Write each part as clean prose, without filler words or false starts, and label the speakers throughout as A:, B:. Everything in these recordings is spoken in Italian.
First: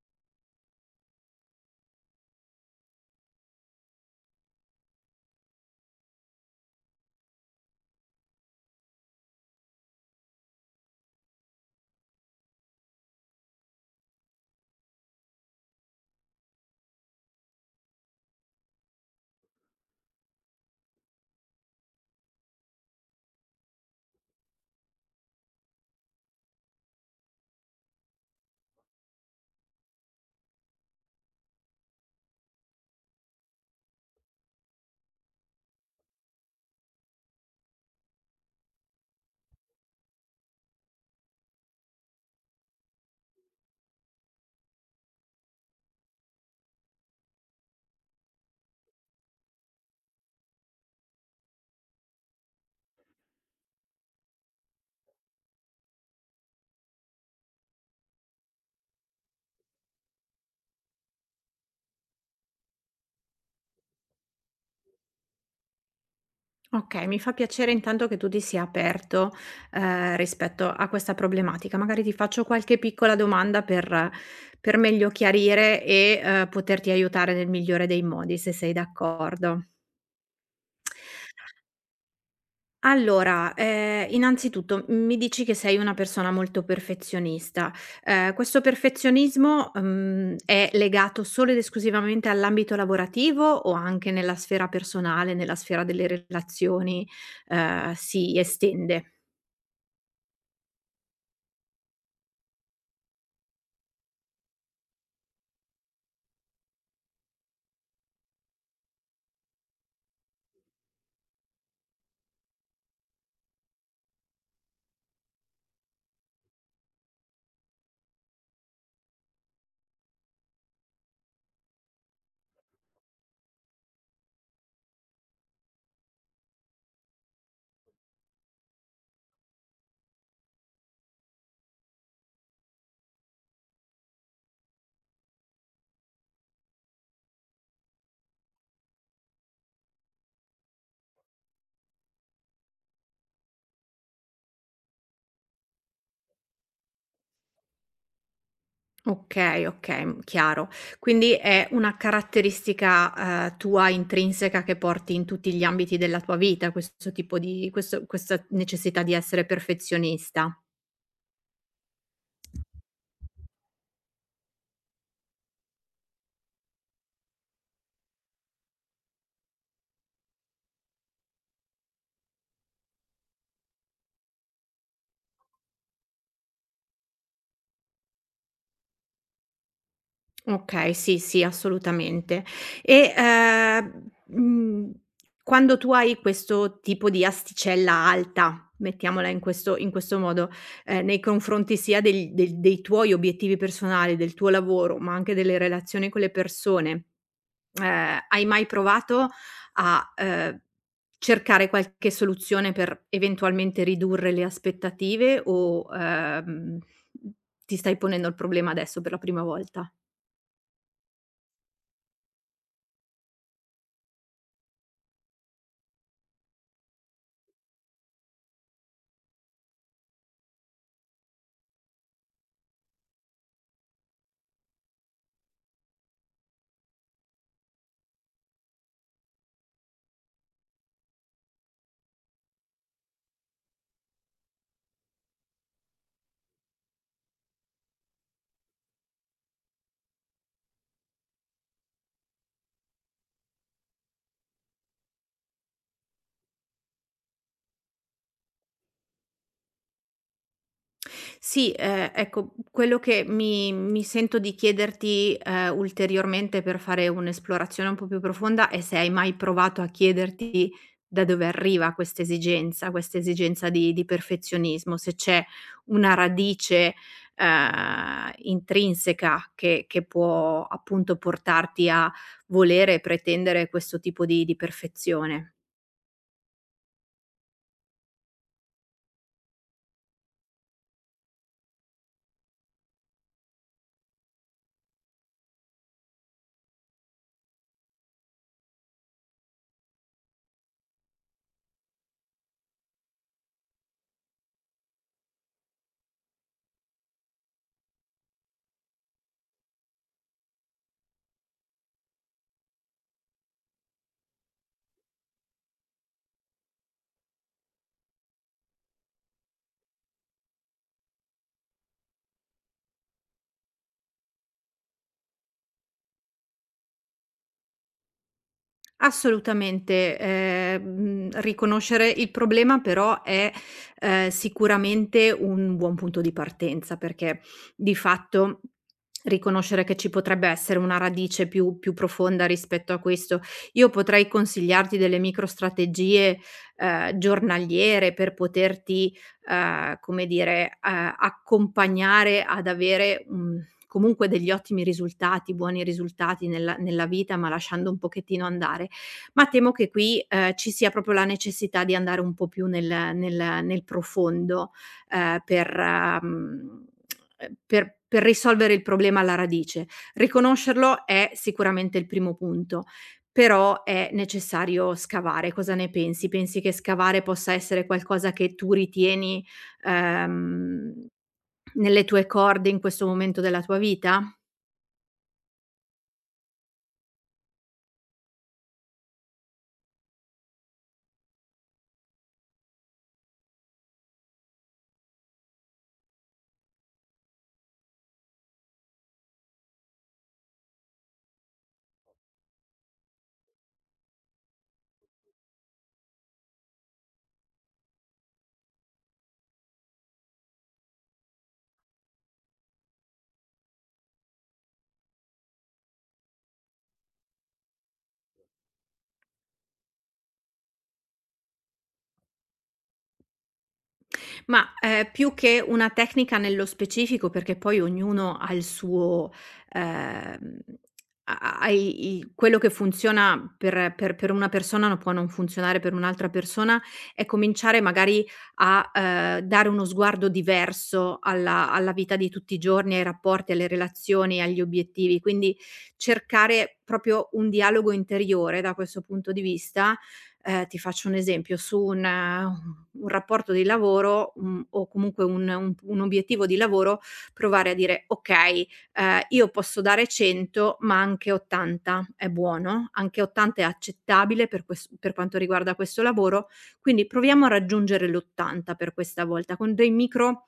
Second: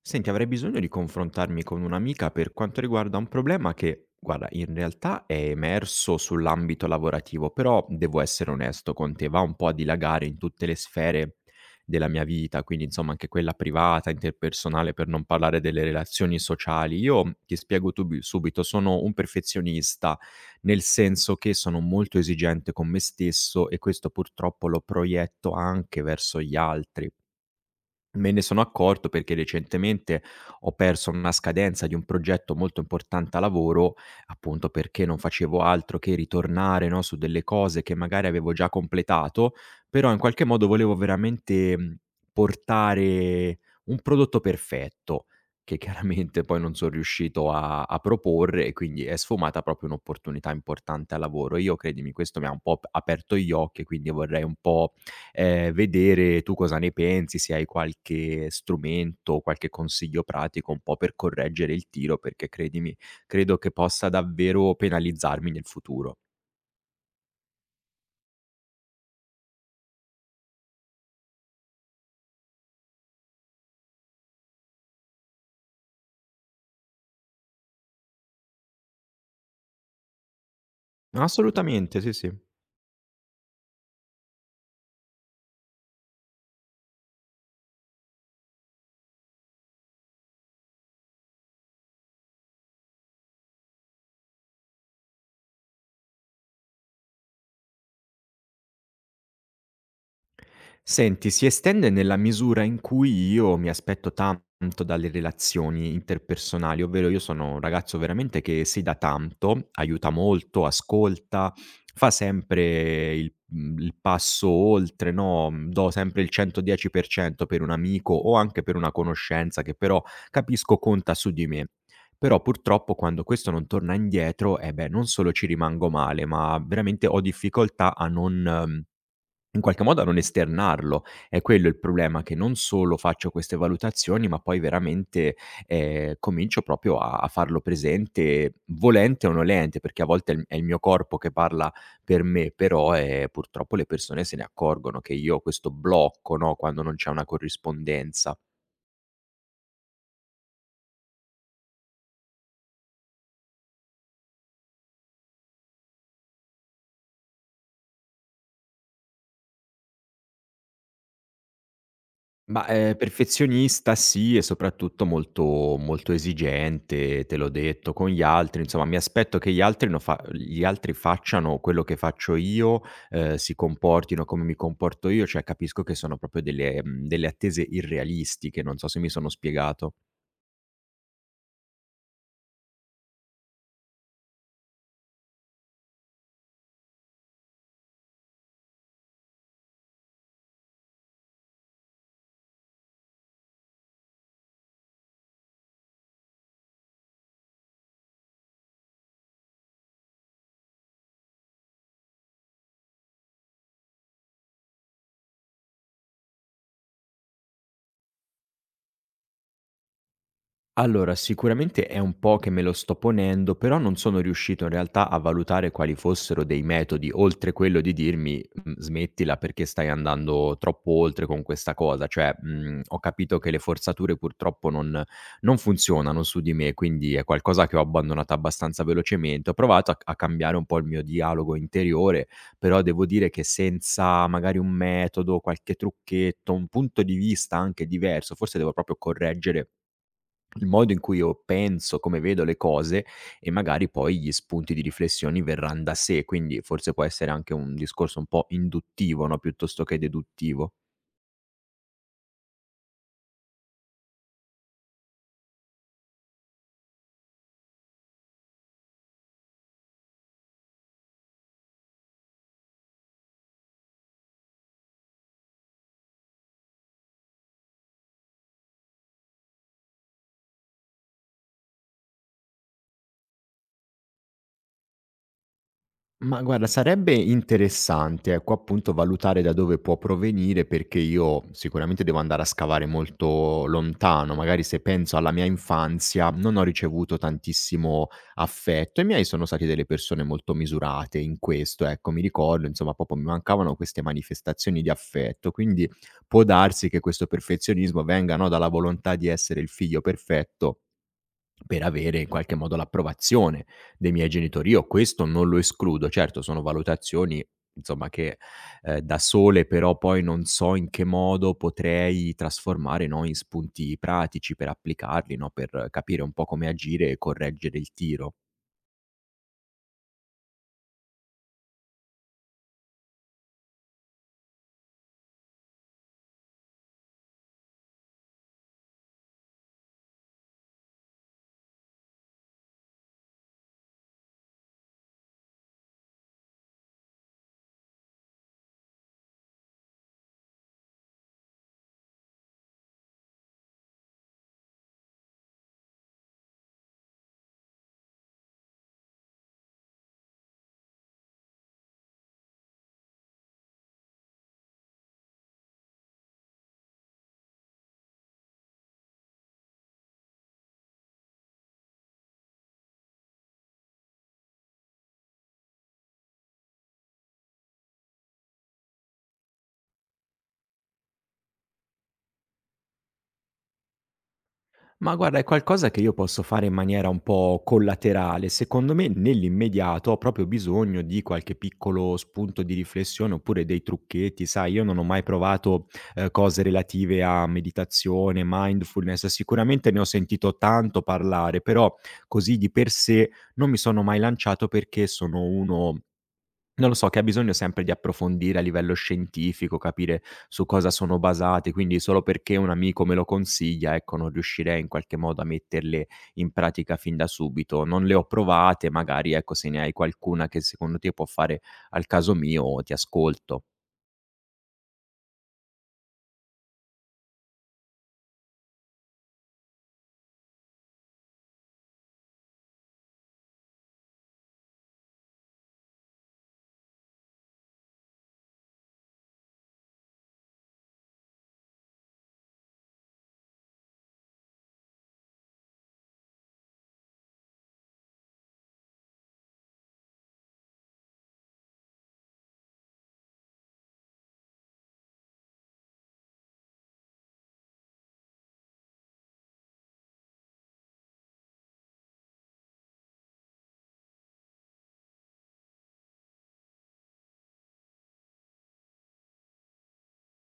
A: Senti, avrei bisogno di confrontarmi con un'amica per quanto riguarda un problema che, guarda, in realtà è emerso sull'ambito lavorativo, però devo essere onesto con te, va un po' a dilagare in tutte le sfere della mia vita, quindi insomma anche quella privata, interpersonale, per non parlare delle relazioni sociali. Io ti spiego subito, sono un perfezionista, nel senso che sono molto esigente con me stesso e questo purtroppo lo proietto anche verso gli altri. Me ne sono accorto perché recentemente ho perso una scadenza di un progetto molto importante a lavoro, appunto perché non facevo altro che ritornare, no, su delle cose che magari avevo già completato, però in qualche modo volevo veramente, portare un prodotto perfetto, che chiaramente poi non son riuscito a proporre e quindi è sfumata proprio un'opportunità importante a lavoro. Io credimi, questo mi ha un po' p aperto gli occhi e quindi vorrei un po' vedere tu cosa ne pensi, se hai qualche strumento, qualche consiglio pratico un po' per correggere il tiro, perché credimi, credo che possa davvero penalizzarmi nel futuro.
B: Okay, mi fa piacere intanto che tu ti sia aperto, rispetto a questa problematica. Magari ti faccio qualche piccola domanda per meglio chiarire e, poterti aiutare nel migliore dei modi, se sei d'accordo.
A: Assolutamente, sì, sì.
B: Allora, innanzitutto, mi dici che sei una persona molto perfezionista. Questo perfezionismo, mhmm, è legato solo ed esclusivamente all'ambito lavorativo o anche nella sfera personale, nella sfera delle relazioni, si estende?
A: Senti, si estende nella misura in cui io mi aspetto tanto dalle relazioni interpersonali, ovvero io sono un ragazzo veramente che si dà tanto, aiuta molto, ascolta, fa sempre il passo oltre, no, do sempre il 110% per cento per un amico o anche per una conoscenza che però capisco conta su di me. Però purtroppo quando questo non torna indietro, eh beh, non solo ci rimango male, ma veramente ho difficoltà a non in qualche modo a non esternarlo. È quello il problema, che non solo faccio queste valutazioni, ma poi veramente, comincio proprio a farlo presente, volente o nolente, perché a volte è il mio corpo che parla per me, però, purtroppo le persone se ne accorgono che io ho questo blocco, no, quando non c'è una corrispondenza.
B: Okay, okay, mhmm, chiaro. Quindi è una caratteristica, tua intrinseca che porti in tutti gli ambiti della tua vita, questo tipo di questo questa necessità di essere perfezionista.
A: Ma, perfezionista sì e soprattutto molto molto esigente, te l'ho detto, con gli altri, insomma mi aspetto che gli altri no fa gli altri facciano quello che faccio io, si comportino come mi comporto io, cioè capisco che sono proprio delle attese irrealistiche, non so se mi sono spiegato.
B: Okay, sì, sì, assolutamente. E, quando tu hai questo tipo di asticella alta, mettiamola in questo modo, nei confronti sia del del dei tuoi obiettivi personali, del tuo lavoro, ma anche delle relazioni con le persone, hai mai provato a, cercare qualche soluzione per eventualmente ridurre le aspettative o, ti stai ponendo il problema adesso per la prima volta?
A: Allora, sicuramente è un po' che me lo sto ponendo, però non sono riuscito in realtà a valutare quali fossero dei metodi, oltre quello di dirmi: Smettila perché stai andando troppo oltre con questa cosa". Cioè, ho capito che le forzature purtroppo non funzionano su di me, quindi è qualcosa che ho abbandonato abbastanza velocemente. Ho provato a cambiare un po' il mio dialogo interiore, però devo dire che senza magari un metodo, qualche trucchetto, un punto di vista anche diverso, forse devo proprio correggere il modo in cui io penso, come vedo le cose e magari poi gli spunti di riflessioni verran da sé, quindi forse può essere anche un discorso un po' induttivo, no, piuttosto che deduttivo.
B: Sì, ecco, quello che mi sento di chiederti, ulteriormente per fare un'esplorazione un po' più profonda è se hai mai provato a chiederti da dove arriva questa esigenza di perfezionismo, se c'è una radice, intrinseca che può appunto portarti a volere e pretendere questo tipo di perfezione.
A: Ma guarda, sarebbe interessante, ecco, appunto valutare da dove può provenire, perché io sicuramente devo andare a scavare molto lontano. Magari se penso alla mia infanzia, non ho ricevuto tantissimo affetto. I miei sono stati delle persone molto misurate in questo, ecco, mi ricordo, insomma, proprio mi mancavano queste manifestazioni di affetto. Quindi può darsi che questo perfezionismo venga, no, dalla volontà di essere il figlio perfetto per avere in qualche modo l'approvazione dei miei genitori. Io questo non lo escludo. Certo, sono valutazioni insomma che, da sole però poi non so in che modo potrei trasformare, no, in spunti pratici per applicarli, no, per capire un po' come agire e correggere il tiro.
B: Assolutamente, riconoscere il problema però è, sicuramente un buon punto di partenza, perché di fatto riconoscere che ci potrebbe essere una radice più profonda rispetto a questo. Io potrei consigliarti delle micro strategie, giornaliere per poterti, accompagnare ad avere, mhmm, comunque degli ottimi risultati, buoni risultati nella vita, ma lasciando un pochettino andare. Ma temo che qui, ci sia proprio la necessità di andare un po' più nel profondo, per mhmm, per risolvere il problema alla radice. Riconoscerlo è sicuramente il primo punto, però è necessario scavare. Cosa ne pensi? Pensi che scavare possa essere qualcosa che tu ritieni, ehm, nelle tue corde in questo momento della tua vita?
A: Ma guarda, è qualcosa che io posso fare in maniera un po' collaterale. Secondo me, nell'immediato ho proprio bisogno di qualche piccolo spunto di riflessione oppure dei trucchetti. Sai, io non ho mai provato cose relative a meditazione, mindfulness. Sicuramente ne ho sentito tanto parlare, però così di per sé non mi sono mai lanciato perché sono uno non lo so, che ha bisogno sempre di approfondire a livello scientifico, capire su cosa sono basate, quindi solo perché un amico me lo consiglia, ecco, non riuscirei in qualche modo a metterle in pratica fin da subito. Non le ho provate, magari ecco, se ne hai qualcuna che secondo te può fare al caso mio, ti ascolto.
B: Ma, più che una tecnica nello specifico, perché poi ognuno ha il suo ehm, ha ha ha i i quello che funziona per una persona no può non funzionare per un'altra persona, è cominciare magari a, dare uno sguardo diverso alla vita di tutti i giorni, ai rapporti, alle relazioni, agli obiettivi. Quindi cercare proprio un dialogo interiore da questo punto di vista. Ti faccio un esempio, su un rapporto di lavoro, mhmm, o comunque un obiettivo di lavoro, provare a dire: "Okay, io posso dare 100 ma anche 80 è buono, anche 80 è accettabile per ques per quanto riguarda questo lavoro, quindi proviamo a raggiungere l'80 per questa volta", con dei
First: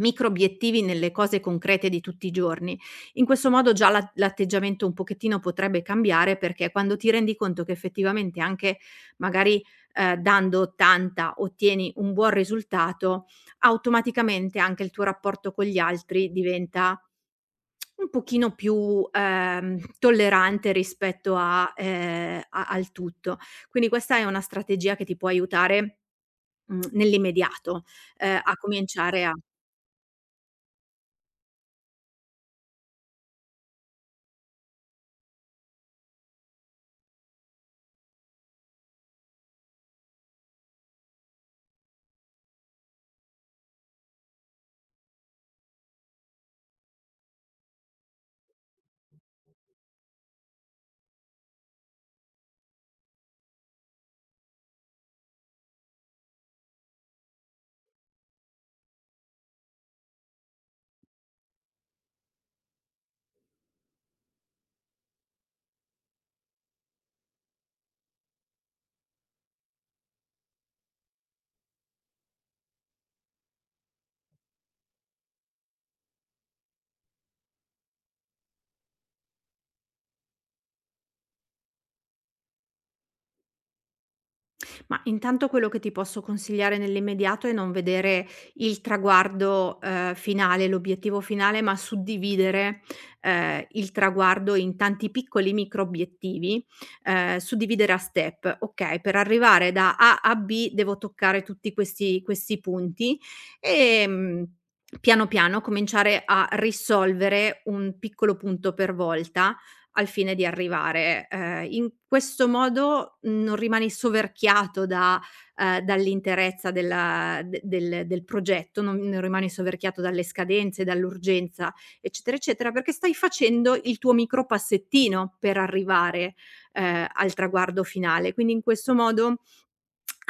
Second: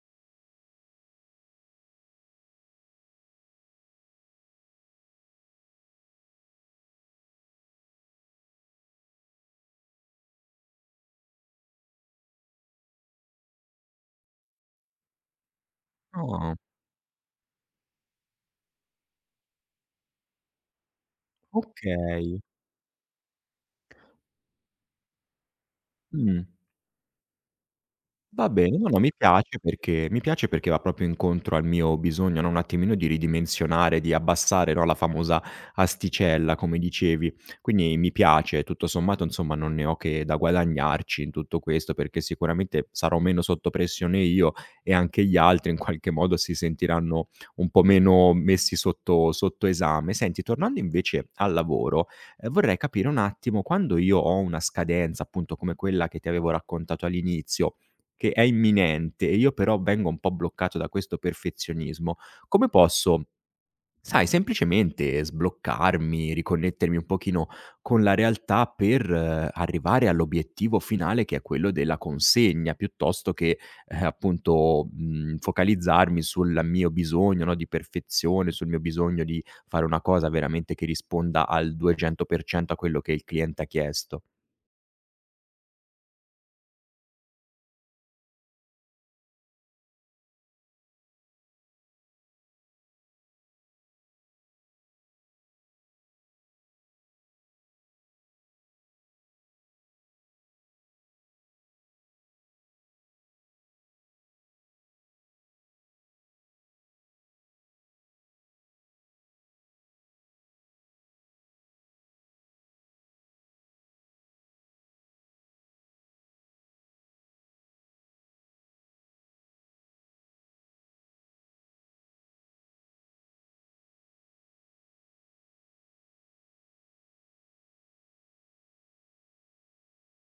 B: micro obiettivi nelle cose concrete di tutti i giorni. In questo modo già l'atteggiamento un pochettino potrebbe cambiare, perché quando ti rendi conto che effettivamente anche magari, dando 80 ottieni un buon risultato, automaticamente anche il tuo rapporto con gli altri
A: Ah,
B: diventa un pochino più, tollerante rispetto a
A: okay.
B: a al tutto. Quindi questa è una strategia che ti può aiutare,
A: Mh.
B: mhmm, nell'immediato,
A: Va
B: a
A: bene, no, no,
B: cominciare a.
A: mi piace perché va proprio incontro al mio bisogno, no, un attimino di ridimensionare, di abbassare, no, la famosa asticella, come dicevi. Quindi mi piace, tutto sommato, insomma, non ne ho che da guadagnarci in tutto questo, perché sicuramente sarò meno sotto pressione io e anche gli altri in qualche modo si sentiranno un po' meno messi sotto esame. Senti, tornando invece al lavoro, vorrei capire un attimo, quando io ho una scadenza, appunto, come quella che ti avevo raccontato all'inizio, che è imminente e io però vengo un po' bloccato da questo perfezionismo, come posso, sai, semplicemente sbloccarmi, riconnettermi un pochino con la realtà per arrivare all'obiettivo finale che è quello della consegna, piuttosto che, focalizzarmi sul mio bisogno, no, di perfezione, sul mio bisogno di fare una cosa veramente che risponda al 200% a quello che il cliente ha chiesto.
B: Ma intanto quello che ti posso consigliare nell'immediato è non vedere il traguardo, finale, l'obiettivo finale, ma suddividere, il traguardo in tanti piccoli micro obiettivi, suddividere a step. Okay, per arrivare da A a B devo toccare tutti questi punti, ehm, piano piano cominciare a risolvere un piccolo punto per volta al fine di arrivare. In questo modo non rimani soverchiato da dall'interezza della de del del progetto, non rimani soverchiato dalle scadenze, dall'urgenza, eccetera, eccetera, perché stai facendo il tuo micro passettino per arrivare, al traguardo finale. Quindi in questo modo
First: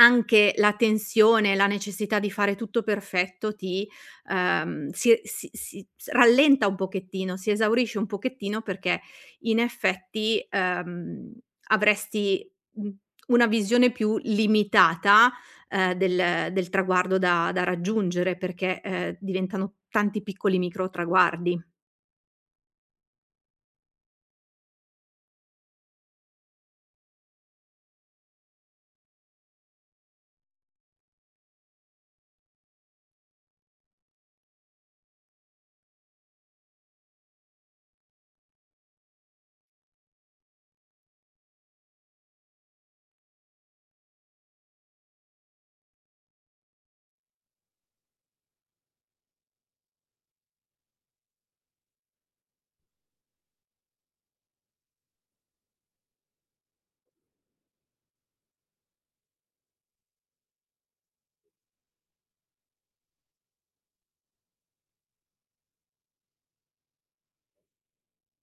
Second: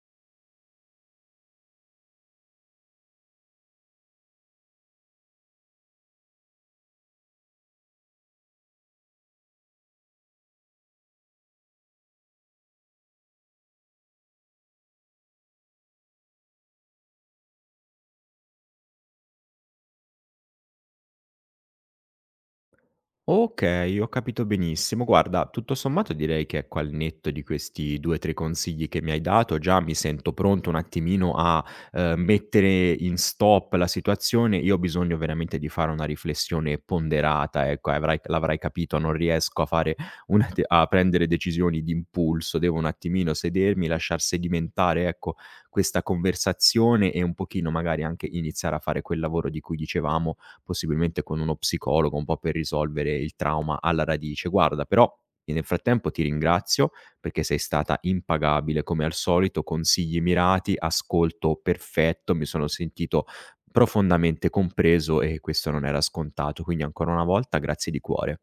B: anche la tensione, la necessità di fare tutto perfetto ti si si si s rallenta un pochettino, si esaurisce un pochettino perché in effetti, avresti, mhmm, una visione più limitata, del traguardo da raggiungere perché, diventano tanti piccoli micro traguardi.
A: Okay, ho capito benissimo. Guarda, tutto sommato direi che ecco, al netto di questi 2, 3 consigli che mi hai dato, già mi sento pronto un attimino a, mettere in stop la situazione. Io ho bisogno veramente di fare una riflessione ponderata, ecco, avrai l'avrai capito, non riesco a fare una de a prendere decisioni d'impulso, devo un attimino sedermi, lasciar sedimentare, ecco, questa conversazione e un pochino magari anche iniziare a fare quel lavoro di cui dicevamo, possibilmente con uno psicologo, un po' per risolvere il trauma alla radice. Guarda, però nel frattempo ti ringrazio perché sei stata impagabile come al solito, consigli mirati, ascolto perfetto, mi sono sentito profondamente compreso e questo non era scontato, quindi ancora una volta grazie di cuore.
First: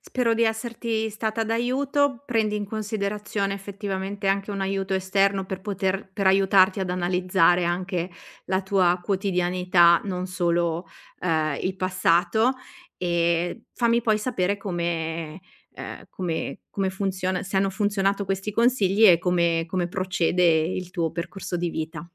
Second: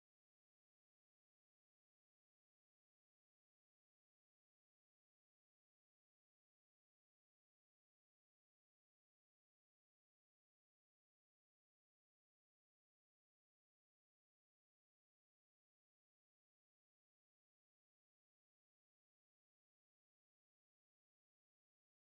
B: Spero di esserti stata d'aiuto. Prendi in considerazione effettivamente anche un aiuto esterno per poter per aiutarti ad analizzare anche la tua quotidianità, non solo, il passato e fammi poi sapere come come funziona, se hanno funzionato questi consigli e come procede il tuo percorso di vita.